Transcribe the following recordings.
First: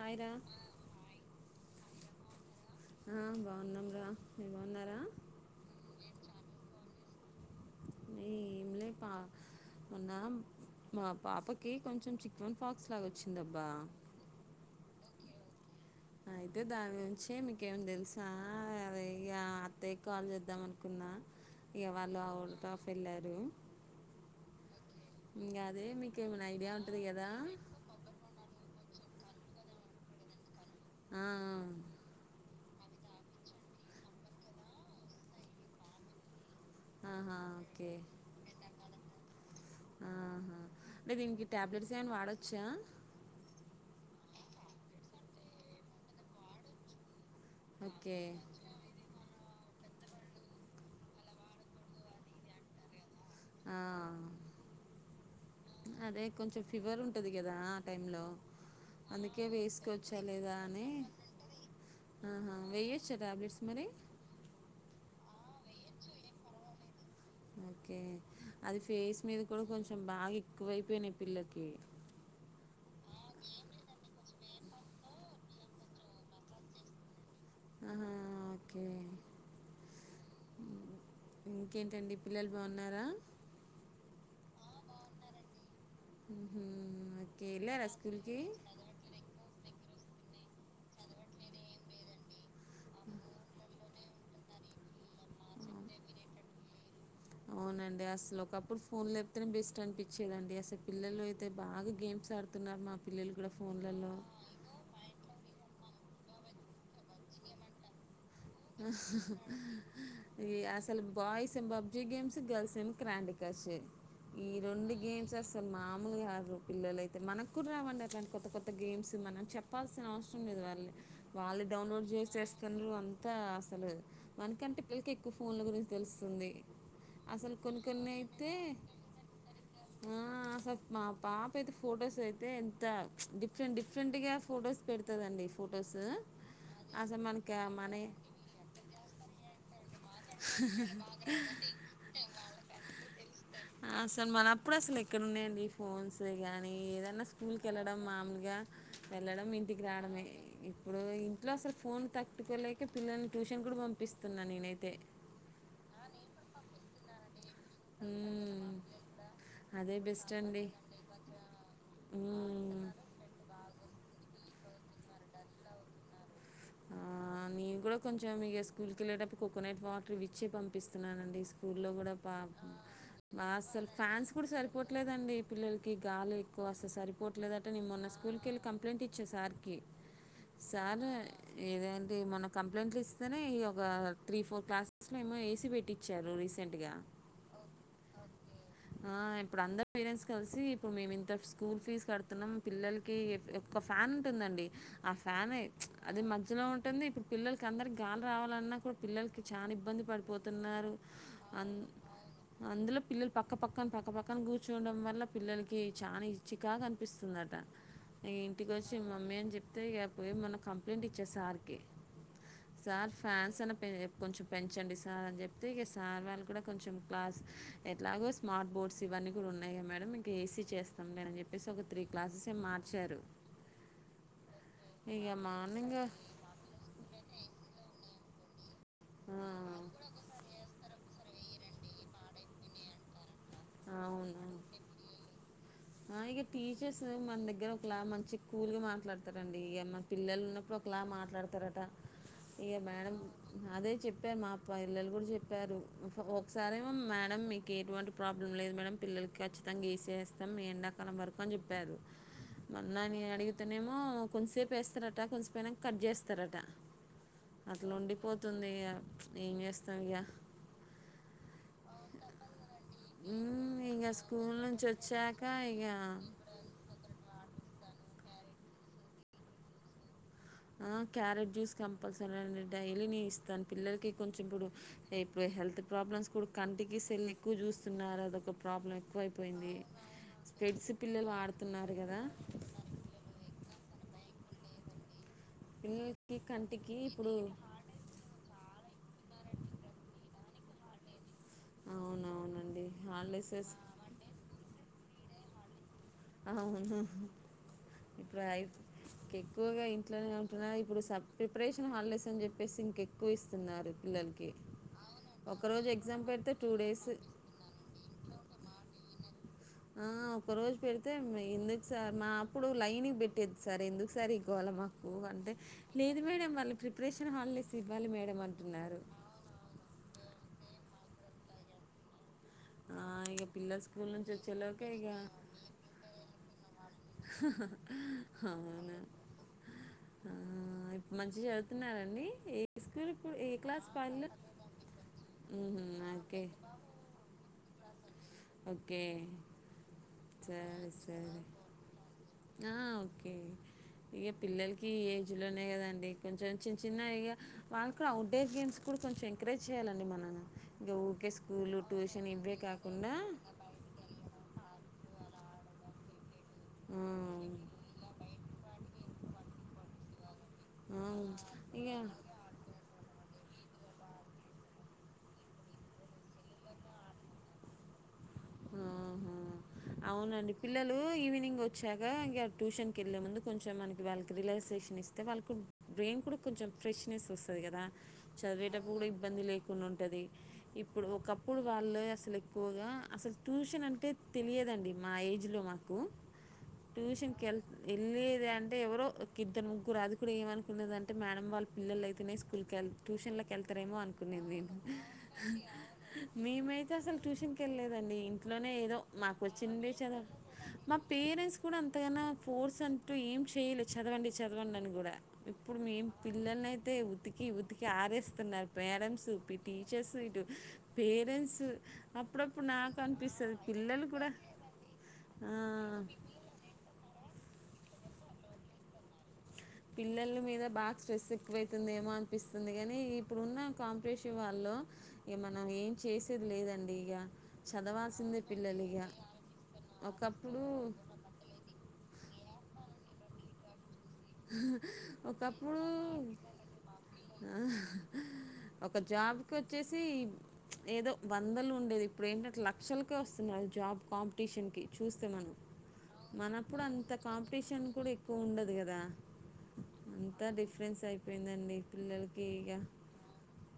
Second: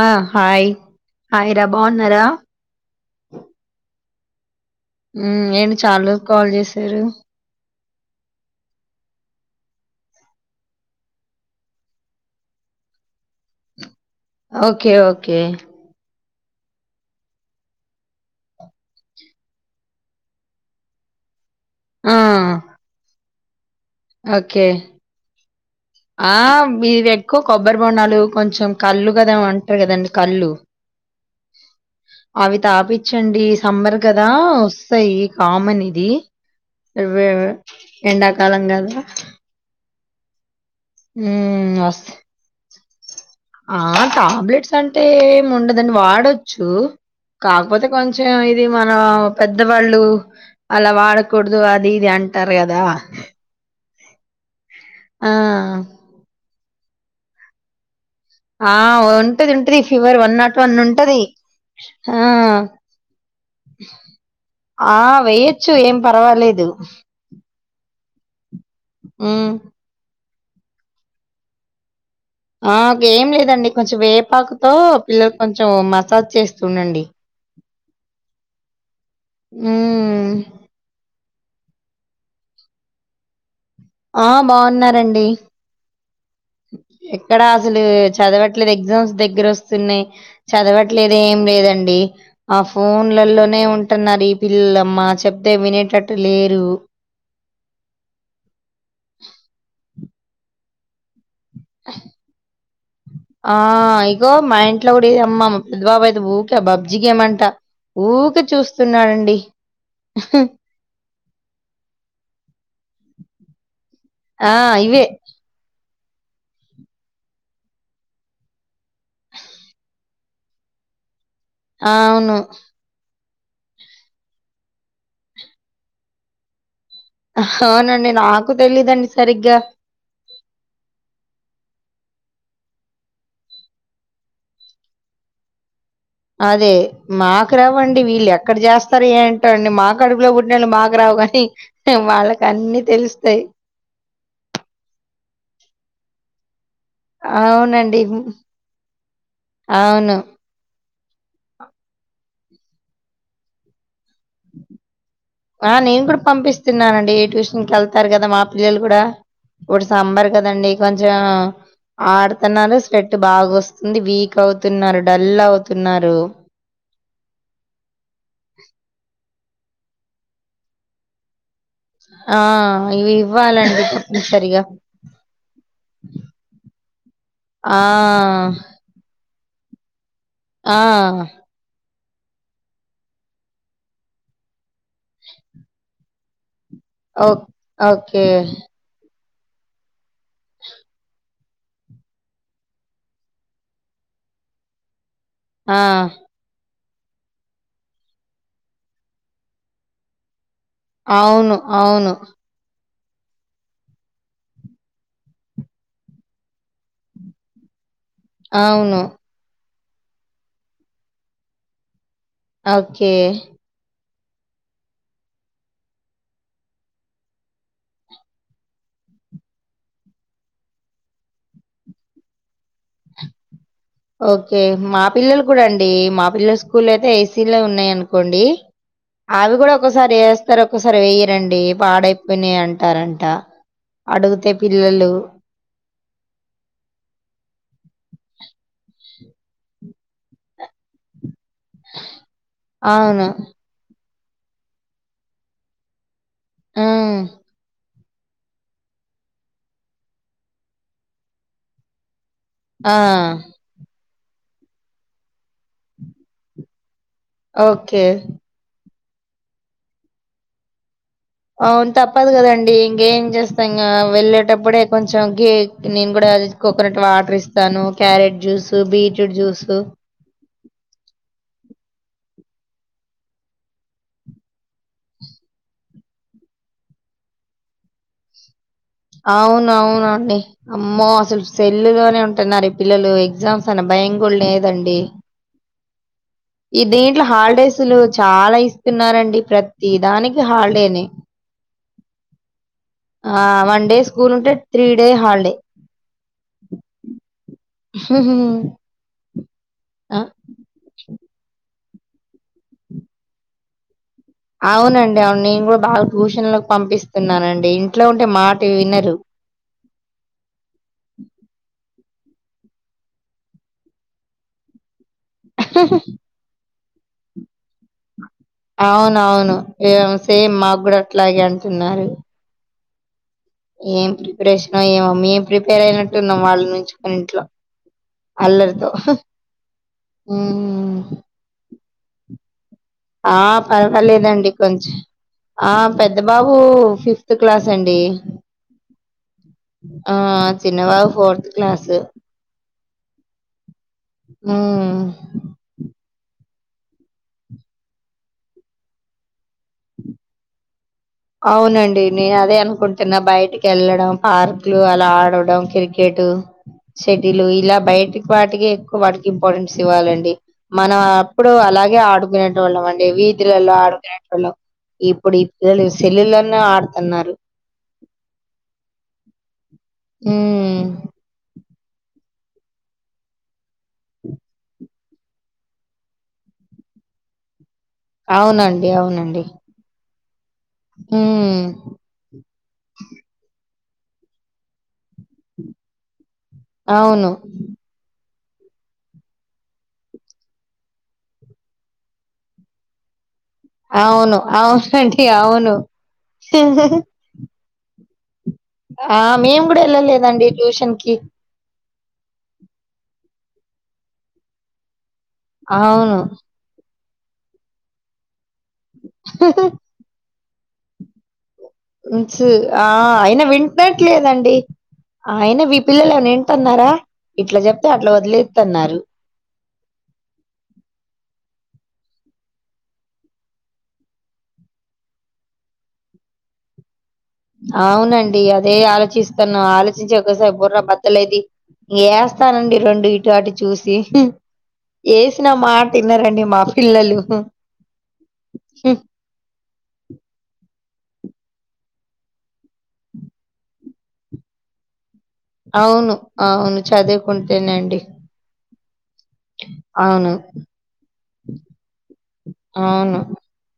ఆ hi hi బాగున్నారా ఆ బాగున్నాం రా బాగున్నారా ఉమ్ నేను చాలా రోజులకి కాల్ చేసారు ఏంలే పా మోన్న మా పాపకి కొంచెం చికెన్ ఫాక్స్ లాగా వచ్చిందబ్బా ఓకే ఓకే అయితే దాని గురించి మీకేమి తెలుసా ఆ అత్తయ్య కాల్ చేద్దాం అనుకున్నా ఇగా ఆ! వాళ్ళు ఔట్ ఆఫ్ ఎళ్ళారు ఓకే అదే మీకు ఆ ఏమైనా ఐడియా ఇవి ఉంటుంది కదా ఎక్కువ కొబ్బరి బొండాలు కొంచెం కళ్ళు కదా అంటారు కదండి కళ్ళు ఆ, అవి తాపించండి సమ్మర్ కదా వస్తాయి కామన్ ఇది వే ఆహా ఓకే ఎండాకాలం కదా ఆహా అంటే దీనికి టాబ్లెట్స్ ఏమైనా వాడొచ్చా ఆ! టాబ్లెట్స్ అంటే ఏం ఉండదండి వాడొచ్చు కాకపోతే ఓకే కొంచెం ఇది మన పెద్దవాళ్ళు అలా వాడకూడదు అది ఇది అంటారు కదా ఆ. అదే కొంచెం ఫీవర్ ఉం ద ఉంటది కదా టైంలో ఆ అందుకే ఉంటది ఉంటది ఫీవర్ వేసుకోవచ్చా వన్ లేదా నాట్ వన్ అని ఉంటది ఆ ఆహా వేయొచ్చా టాబ్లెట్స్ మరి ఆ వేయొచ్చు ఏం పర్వాలేదు ఓకే అది ఫేస్ మీద ఉమ్ కూడా కొంచెం బాగా ఎక్కువయిపోయినాయి పిల్లకి ఆ ఏం లేదండి కొంచెం వేపాకుతో పిల్లలు కొంచెం మసాజ్ చేస్తుండండి ఆహా ఓకే ఉమ్ ఇంకేంటండి పిల్లలు బాగున్నారా ఆ బాగున్నారండి మ్హూ. ఎక్కడ ఓకే అసలు వెళ్ళారా స్కూల్కి చదవట్లేదు ఎగ్జామ్స్ దగ్గర వస్తున్నాయి చదవట్లేదు ఏం లేదండి ఆ ఫోన్లలోనే ఉంటున్నారు ఈ పిల్లలమ్మా అవునండి అసలు ఒకప్పుడు ఫోన్లు లేప్తేనే బెస్ట్ అనిపించ చదండి అస పిల్లలు అయితే అయితే బాగా గేమ్స్ ఆడుతున్నారు మా పిల్లలు కూడా ఆ ఫోన్లలో ఇగో మా ఇంట్లో కూడా ఇది అమ్మ మా పెద్ద బాబు అయితే ఊకే పబ్జీ గేమ్ అంటా ఊక ఈ అసలు బాయ్స్ ఏ పబ్జీ గేమ్స్ గర్ల్స్ ఏం క్రాం గాసే ఈ ఆ రెండు ఇవే గేమ్స్ అసలు మా [unintelligible] పిల్లల అయితే మనకు కూడా రావండి అలాంటి కొత్త కొత్త గేమ్స్ మనం చెప్పాల్సిన అవసరం లేదు వాళ్ళ వాళ్ళు డౌన్లోడ్ అవును చేసేస్తన్నారు త అసలు మనకంటే పిల్లకి ఎక్కువ ఫోన్ల గురించి తెలుస్తుంది అసలు కొన్ని కొన్ని అవునండి అయితే నాకు తెలీదండి సరిగ్గా ఆ అసలు మా పాప అయితే ఫొటోస్ అయితే ఎంత డిఫరెంట్ డిఫరెంట్ గా ఫొటోస్ పెడతదండి ఫో అదే మాకు రావండి మన వీళ్ళు ఎక్క ఇక్కడ చేస్తారు ఏంటో అండి మాకు కడుపులో పుట్టినలు మాకు రావు కాని వాళ్ళకి అన్ని తెలుస్తాయి అసలు మనప్పుడు అసలు ఎక్కడ ఉన్నాయండి ఫోన్స్ నీ కానీ ఏదన్నా స్కూల్కి వెళ్ళడం అవునండి మామూలుగా వెళ్ళడం ఇంటికి అవును రావడమే ఇప్పుడు ఇంట్లో అసలు ఫోన్ తక్ [unintelligible] లేక పిల్లల్ని ట్యూషన్ కూడా పం ఆ నేను కూడా పంపిస్తున్నానండి ఏ టు ఇంకా ఏళ్తారు కదా మా ఉమ్, పిల్లలు కూడా ఇప్పుడు అదే సమ్మర్ బెస్ట్ అండి కదండి కొంచెం ఆడుతున్నారు ఉమ్, స్వెట్ బాగా వస్త ఉంది వీక్ అవుతున్నారు డల్ అవుతున్నారు ఆ, నేను కూడా కొంచెం ఇక స్కూల్ కి వెళ్ళేటప్పు కోకోనట్ వాటర్ ఇవి ఇచి పంపిస్తున్నానండి స్కూల్ స్కూల్లో కూడా ఆ పాపం ఇవి బా ఇవ్వాలండి అస్సలు ఫ్యాన్స్ కూడా తప్పనిసరిగా సరిపోవట్లేదండి పిల్లలకి గాలి ఎక్కువ అసలు సరిపోవట్లేదుంటే ఆ నేను మొన్న స్కూల్కి వెళ్ళి కంప్లైంట్ ఇచ్చా సార్ కి ఆ సార్ ఏద ది మనక్ కంప్లట్లు ఇస్తేనే ఒక త్రీ ఫోర్ క్లాస్ లైమ్ ఏసీ పెట్టి చ రీసెట్గా ఓ ఓకే ఆ ఇప్పుడు అందరు పేరెంట్స్ కలిసి ఇప్పుడు మే ఇంత స్కూల్ ఫీజ్ కడుతున్నాం పిల్లలకి ఒక ఫ్యాన్ ఉంటుందండి ఆ ఫ్యానే ఆ అది మధ్యలో ఇప్పుడు పిల్లలకి అందరి గాలి రావాలన్నా కూడా పిల్లలకి చాలా ఇబ్బంది పడిపోత. ఉన్నారు అవును అంద్ అవును అందులో పిల్లలు [inaudible] పక్కపక్కన, పక్కపక్కన కూర్చుండడం వల్ల పిల్లలకి చాలా ఇచ్చికగా కనిపిస్తుందట. ఇంటికి వచ్చి అవును మమ్మీ అని చెప్ప అత్త కాకపోయి మొకు కంప్లైంట్ ఇచ్చే సార్కి సార్ ఓకే ఫ్యాన్స్ అనే పె కొంచెం పెంచండి సార్ అని చెప్తే, ఇక సార్ వాళ్ళు కూడా కొంచెం క్లాస్ ఇలాగా స్మార్ట్ బోర్డ్స్ ఇవన్నీ కూడా ఉన్నాయియా మేడమ్. ఇంక ఏసీ చేస్తాం లే అని చెప్పేసి ఒక త్రీ క్లాసెస్ ఏ వచ్చారు ఓకే మా పిల్లలు కూడా అండి మా పిల్లల స్కూల్ అయితే ఏసీలో ఉన్నాయ. కోండి అవి కూడా ఒక్కసారి వేస్తారు ఒక్కసారి వేయరండి. పాడైపోయినాయి అంటారంట. అ అడిగితే అవునం పిల్లలు ఆ ఇక టీచర్స్ మన దగ్గర ఒకలా, మంచి కూలగా మాట్లాడుత. అవును రండి పిల్లలు ఉన్నప్పుడు ఒకలా మాట్లాడుకు. చెతారట ఇక మేడం అవును అదే చెప్పి చెప్పారు మా అప్ప ఇల్లలు కూడా చెప్పారు. ఒకసారేమో ఉమ్, మేడం మీకు ఎటువంటి ప్రాబ్లం లేదు మేడం పిల్లలకి ఖచ్చితంగా ఏసి వేస్తాం. ఎండాకాలం వరకు అని చెప్పారు. ఆ మన్నా నేను అడిగుతున్నేమో. కొద్దిసేపు వేస్తారట, కొనిసపోయినా కట్ చేస్తారట. అట్లా ఓకే ఉండిపోతుంది ఇగ ఏం చేస్తాం ఇగా అవును తప్పదు కదండి. ఎం చేస్తా ఉమ్, ఇంకా ఇక స్కూల్ వెళ్ళేటప్పుడే నుంచి కొంచెం వచ్చాక గక్ ఇక నేను కూడా కోకోనట్ వాటర్ ఇస్తాను. Carrot juice, beetroot juice carrot juice compulsory అండి డైలీ నేను ఇస్తాను. పిల్లలకి కొంచెం ఇప్పుడు ఇప్పుడు హెల్త్ ప్రాబ్లమ్స్ కూడా కంటికి సెల్ ఎక్కువ చూస్తున్నారు. అదొక ప్రాబ్లం అవున ఎక్కువైపోయింది. అవునండి స్పెడ్స్ అమ్మో పిల్లలు అసలు వాడుతున్నారు కదా! సెల్లులోనే ఉంటున్నారు. ఈ పిల్లలు ఎగ్జామ్స్ అన్న భయ కూడా లే దండి ఈ ఈ దీంట్లో హాలిడేస్లు చాలా ఇస్తున్నారండి. ప్రతి దానికి హాలీడేనే అవునవునండి. ఆ హాలిడేసెస్ వన్ డే స్కూల్ ఉంటే త్రీ డే హాల్డే అవును ఇప్పుడుయి ఎక్కువగా ఆ ఇంట్లోనే ఉంటున్నారు ఇప్పుడు సబ్ ప్రిపరేషన్ హాలిడేస్ అని చెప్పేసి ఇంక ఎక్కువ ఇస్తున్నారు పిల్లలకి. అవునండి అవును నేను కూడా ఒకరోజు ఎగ్జామ్ పెడితే బాలభూషణ్లకు డేస్ పంపిస్తున్నానండి ఇంట్లో ఉంటే మాట వినరు ఆ! ఒకరోజు పెడితే మ- ఎందుకు సార్ మా అప్పుడు లైన్కి పెట్టేది సార్ ఎందుకు సార ఇ గూల మాకు కు అంటే లేదు మేడే మళ్ళీ ప్రిపరేషన్ హాలిడేస్ ఇవ్వాలి మేడం అంటున్నారు. అవున అవును ఏ సేమ్ మాకు కూడా అట్లాగే అంటున్నారు ఆ! ఇక పిల్లలు ఏం స్కూల్ నుంచి ప్రిపరేషన్ వచ్చేలోకే ఇక ఏమో మేం ప్రిపేర్ అయినట్టున్నాం వాళ్ళ నుంచి మన ఇంట్లో అల్లరితో అవునా ఉమ్ మంచి [unintelligible] ఏ స్కూల్ ఇప్పుడు ఆ ఏ క్లాస్ వాళ్ళు? పర్వాలేదండి కొంచెం ఆ హుహు. పెద్ద ఓకే. బాబు ఫిఫ్త్ క్లాస్ [unintelligible] ఓకే ఆ సరే చిన్నబాబు సరే ఫోర్త్ క్లాస్ ఓకే ఇక పిల్లలకి ఉమ్ ఈ ఏజ్ లోనే కదండి కొంచెం చిన్న చిన్న ఇగ వాళ్ళు కూడా అవుట్డోర్ గేమ్స్ కూడా కొంచెం ఎంకరేజ్ చేయాలండి మనన ఇంకా ఊరికే స్కూల్ ట్యూషన్ ఇవే కాకుండా వెళ్లడం పార్క్లు అలా ఆడడం క్రికెట్ సెటిల్ హ్మ్. ఇలా బయటికి వాటికి ఎక్కువ ఇంపార్టెన్స్ ఇవ్వాలండి మనం హ్మ్. అప్పుడు అలాగే ఇగ ఆడుకునేటోళ్ళం అండి [unintelligible] లో ఇప్పుడు ఈ పిల్లలు [unintelligible] ఆడుతున్నారు ఆహా! అవునండి ఉమ్ పిల్లలు ఈవినింగ్ చాగా ఇంగా ట్యూషనకెళ్ళ ముందు కొంచెం మకి వాళ్ళకి రిలాక్సేషన్ ఇస్త అయితే వాళ్ళకు బ్రెయిన్ కూడా కొంచెం ఫ్రెష్నెస్ వస్తుంది కదా అవునండి చదివేటప్పుడు కూడా ఇబ్బంది అవునండి లేకుండా ఉంటది ఇప్పుడు ఒకప్పుడు ఉమ్ వాళ్ళు అసలు ఎక్కువగా అసలు ట్యూషన్ అని తె తెలియదండి మా ఏజ్ లో మాకు అవును ట్యూషన్ కల్ ఇల్ అంటే ఎవరో ఇద్ద ముగ్గురుది కూడా ఏమ అనుకున్నదంటే మేడమ్ వాళ్ళ పిల్లల అయితేనే స్కూల్ క వెళ్ ట్యూషన్ల కెల్టారెమో అవును అంకునే నేను అవునండి అవును మెమైట్ అసలు ట్యూషన్ ెళ్ళలేదండి ఇంట్లోనే ఏదో ఆ మాకు మేము కూడా వెళ్ళలేదండి ట్యూషన్ కి అంతగానా ఫోర్స్ అంటూ ఏం చేయలే చదవండి చదవండి అని కూడా ఇప్పుడు మేం అవును పిల్లల్ని అయితే ఉతికి ఉతికి ఆరేస్తున్నారు పేరంట్స్ టీచేర్స్ పేరెంట్స్ ంచి అప్పుడప్పుడు ఆ నాకు అయినా అనిపిస్తుంది వి పిల్లలు కూడా ట్లేదండి అయినా మీ ఆ, పిల్లలు ఏమన్నా వింటున్నారా ఇట్లా చెప్తే అట్లా వదిలేస్తున్నారు పిల్లల మీద బాగా స్ట్రెస్ ఎక్కువైతుందేమో అనిపిస్తుంది కానీ ఇప్పుడున్న కాంపిటీషన్ వాళ్ళ మనం ఏం చేసేది లేదండి ఇక చదవాల్సిందే అవునండి అదే పిల్లలు ఇక ఆలోచిస్తున్న ఆలోచించి ఒకసారి ఒకప్పుడు బుర్రా బద్దలైద్ది ఏ ఇస్తానండి రెండు ఇటు అటు చూసి ఆహ్ ఏసిన ఒకప్పుడు మాట ఇన్నరండి మా పిల్లలు ఆహ్ ఒక జాబ్కి వచ్చేసి ఏదో వందలు ఉండేది ఇప్పుడు ఏంటంటే లక్షలకే వస్తున్నారు జాబ్ కాంపిటీషన్ కి చూస్తే మనం అవును అవును మనప్పుడు అంత కాంపిటీషన్ చదువుకుంటేనండి కూడా ఎక్కువ ఉండదు కదా దా అవును అంతా డిఫరెన్స్ అయిపోయిందండి పిల్లలకి ఇక అవును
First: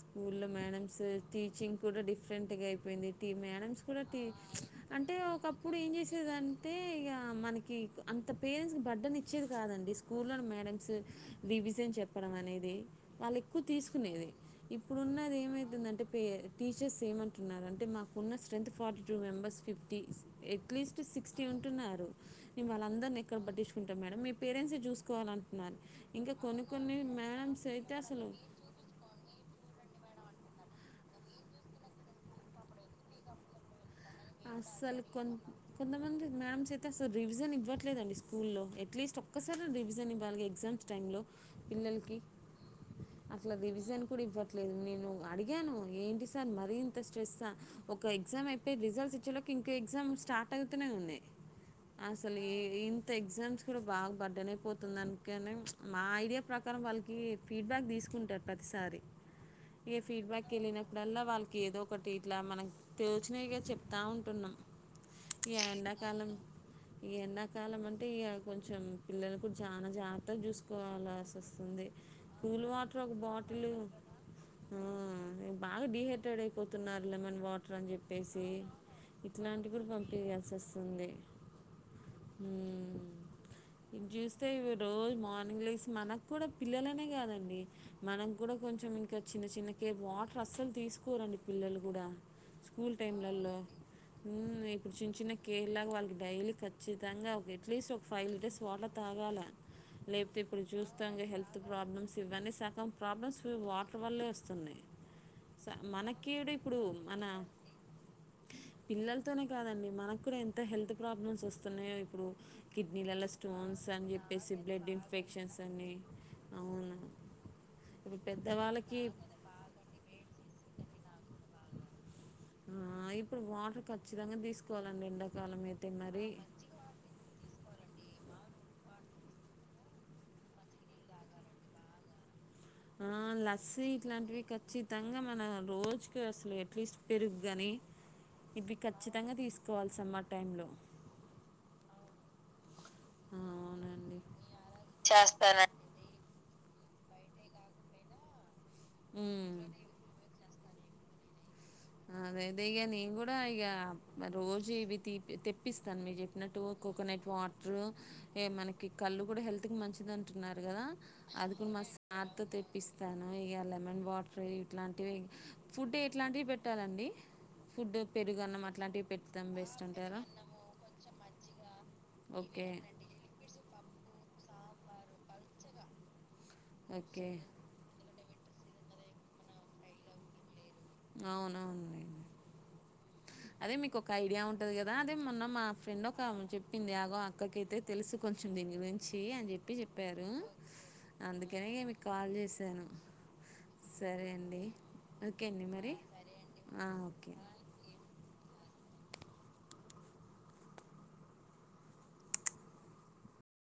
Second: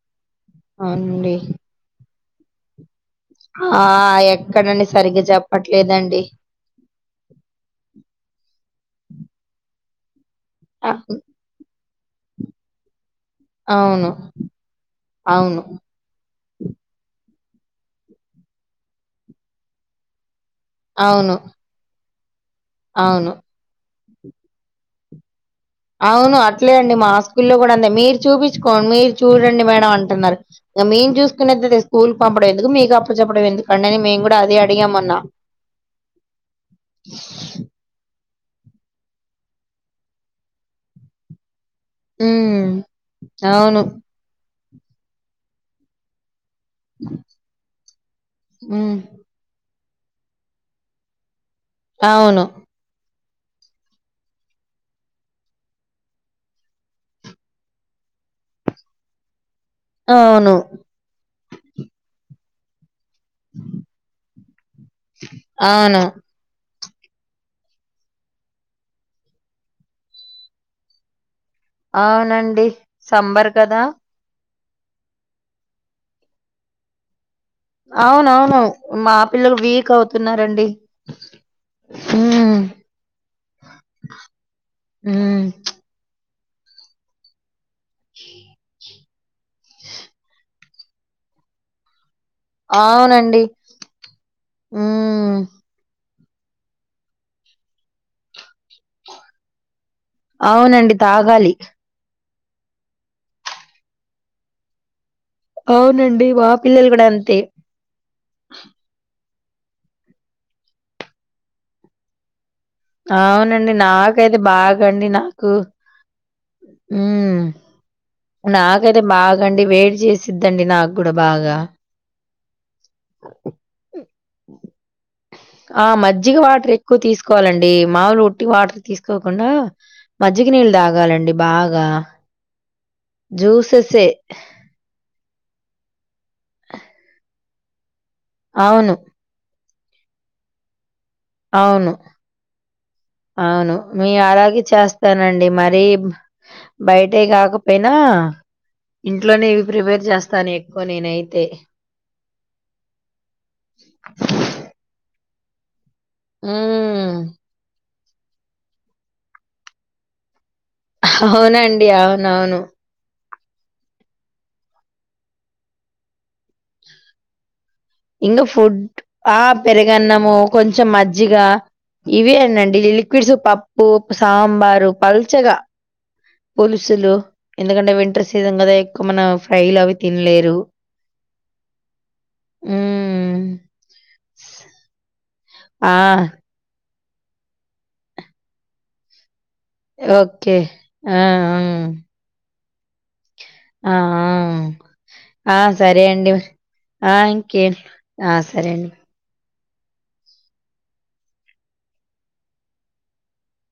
స్కూల్లో మేడమ్స్ అవునండి టీచింగ్ కూడా డిఫ డిఫరెంట్ గా అయిపోయింది టీ మేడమ్స్ ఆ కూడా టీ ఎక్కడండి అంటే సరిగ్గా ఒకప్పుడు ఏం చెప్పట్లేదండి చేసేదింటే ఇక మనకి అంత పేరెంట్స్ పడ్డని ఇచ్చేది కాదండి స్కూల్లోని మేడమ్స్ అవును రివిజన్ చెప్ చెప్పడం అనేది వాళ్ళు ఎక్కువ అవును తీసుకునేది ఇప్పుడున్నది అవును ఏమైతుంది అంటే పే టీచర్స్ ఏమంట ు అంటే మాకున్న strength forty two members fifty at least అవును సిక్స్టీ ఉంటున్నారు వాళ్ళందరిని అవును. ఎక్కడ పట్టించుకు మేడం మీ పేరంట్స్ చూ కాలంట్ అవును అట్లేఅండి మా స్కూల్లో కూడా అంతే అయితే మీరు అసలు చూపించుకోండి మీరు చూడండి మేడం అంటున్నారు మ మేము చూసుకునేది అయితే స్కూల్కి పంపడం ఎందుకు మీకు అప్పచప్పడం ఎందుకు క అసలు కొ కొంతమంది మేమ్స్ అయితే అసలు రివిజన్ ఇవ్వట్లేదండి స్కూల్లో అట్లీస్ట్ ఒక్కసారి రివిజన్ ఇవ్వాలి ఎగ్జామ్స్ టైమ్ంలో పిల్లలకి ఉమ్, అసలు అవును రివిజన్ కూడా ఇవ్ ట్లేదు నేను అడిగాను ఏంటి స్ మరింత స్ట్రెస్ ఒక ఎగ్జామ్ అయిపోయి ఉమ్, రిజల్ట్స్ ఇంక ఎగ్జామ్ స్టార్ట్ అవుతూనే ఉన్నాయి అసలు అవును ఇం త ఎగ్జామ్స్ కూడా బాగా బడ్డెన్ అయిపోతుంది అందుకని మా ఐడియా ప్రకారం వాళ్ళకి ఫీడ్బ్యాక్ తీసుకుంటారు ప్రతిసారి ఇగ అవును ఫీడ్బ్యాక్కెలినప్పుడల్ల వాళ్ ఏదో ఒకటి ఇట్లా మనం తోచినయ్ గా చెప్ ఉంటున్నాం ఈ అవును ఎండాకాలం ఈ ఎండాకాలం అంటే ఇక కొంచెం పిల్లలు కూడా జాన జాగ్రత్త చూసుకోవాల అస వస్తుంది కూల్ అవునండి వాటర్ ఒక సంబర్ బాటిల్ కదా ఆ బాగా డి హైడ్రెడ్ అయిపోతున్నారు లేమన్ వా టర్ అని చెప్పేసి అవునవును మా పిల్లలు ఇట్లాంటి కూడా వీక్ పంపియాల్సి అవుతున్నారండి వస్తుంది ఉమ్, హ్మ్ ఇది చూస్తే రోజు ఉమ్, మార్నింగ్ లేసి మన నా క్కూడా పిల్లలనే కాదండి మనం కూడా కొంచెం ఇంక చిన్న చిన్నకే వాటర్ అస్సలు తీసుకోరండి పిల్లలు కూడా స్కూల్ టైమ్ అవునండి లల్లో హ్మ్ ఇప్పుడు చిన్న చిన్న ఉమ్, కే లాగా వాళ్ళకి డైలీ ఖచ్చితంగా ఎట్లీస్ట్ ఒక ఫైవ్ డేస్ వాటర్ తాగాల లేకపోతే ఇప్పుడు అవునండి చూస్తాం తాగాలి హెల్త్ ప్రాబ్లమ్స్ ఇవన్నీ సకం ప్రాబ్లమ్స్ వాటర్ వల్లే వస్తున్నయి. అవునండి మా పిల్లలు కూడా అంతే పిల్ల ల్లల్ తోనే కాదండి మనకు కూడా ఎంత హెల్త్ ప్రాబ్లమ్స్ వస్తున్నాయో ఇప్పుడు కిడ్నీలలో అవునండి స్టోన్స్ అని నాకైతే చెప్పేసి బాగా బ్లడ్ అండి నాకు ఇన్ఫెక్షన్స్ అనీ అవును హ్మ్. ప్పుడు నాకైతే బాగండి వేడి చేసిద్దండి నాకు కూడా బాగా గా ఆ ఇప్పుడు వాటర్ ఖచ్చితంగా తీసుకోవాలండి. ఎండాకాలం ఆ! అయితే మరి. మజ్జిగ వట్టి వాటర్ తీసుకోకుండా మజ్జిగ నీళ్ళు తాగాలండి బాగా. ఆ లస్సి జ్యూసెసే. ఇట్లాంటివి ఖచ్చితంగా మన రోజుకి అసలు ఎ అట్లిస్ట్ పెరుగుగాని ఇది అవును. కఖచ్చితంగా తీసు కోవాల్సమ్మర్ టైంలో అవును, అవును మీ అవునండి అలాగే చేస్తానండి మరి బయటయి గాకపోయినా ఇంట్లోనే ఉమ్. ఇవి ప్రిపేర్ చేస్తాను. కు నేనైతే అదే అదే ఇగ నేను కూడా ఇగ రోజు ఇవి తీ తెప్పిస్ తాను మీకు జెప్పినట్టూ హ్మ్. కొకొనట్ వాట్రూ ఏ మనకి కల్లు కూడా హెల్త్ కి మంచిదం టున్నారు గదా అది కూడ మా అవునండి. సార్ తో అవునవును. తెప్పిస్తాను. ఇగ లెమన్ వాటర్ ఇట్లాంటివి, ఫుడ్ ఎట్లాంటి బెట్ టర్ అండీ ఇంకా ఫుడ్ ఆ బెస్ట్ అంటారా పెరుగన్నము, కొంచెం మజ్జిగ ఇవే ఓకే అండి. లిక్విడ్స్ పప్పు సాంబారు పల్చగా పులుసులు ఓకే ఎందుకంటే వింటర్ సీ ం కదా ఎక్కువ మన ఫ్రైలు అవి తినలేరు. అవునవునులేండి. హ్మ్. అదే మీకు ఒక ఐడియా ఉంటది కదా తెమ్మన్న. మా ఆ! ఫ్రెండ్ ఒక ఆమె చెప్పింది, మా అక్కకైతే తెలుసు కొంచెం దీని గురించి అని చెప్పి ప్పి చెప్పారు ఓకే. ఆ! అందుకనీ మీకు కాల్ చేసి తేను. ఆ ఓకే ఆ ఆ అండి మరి సరే అండి మరి ఆ ఓకే ఇంకేం ఆ సరే అండి.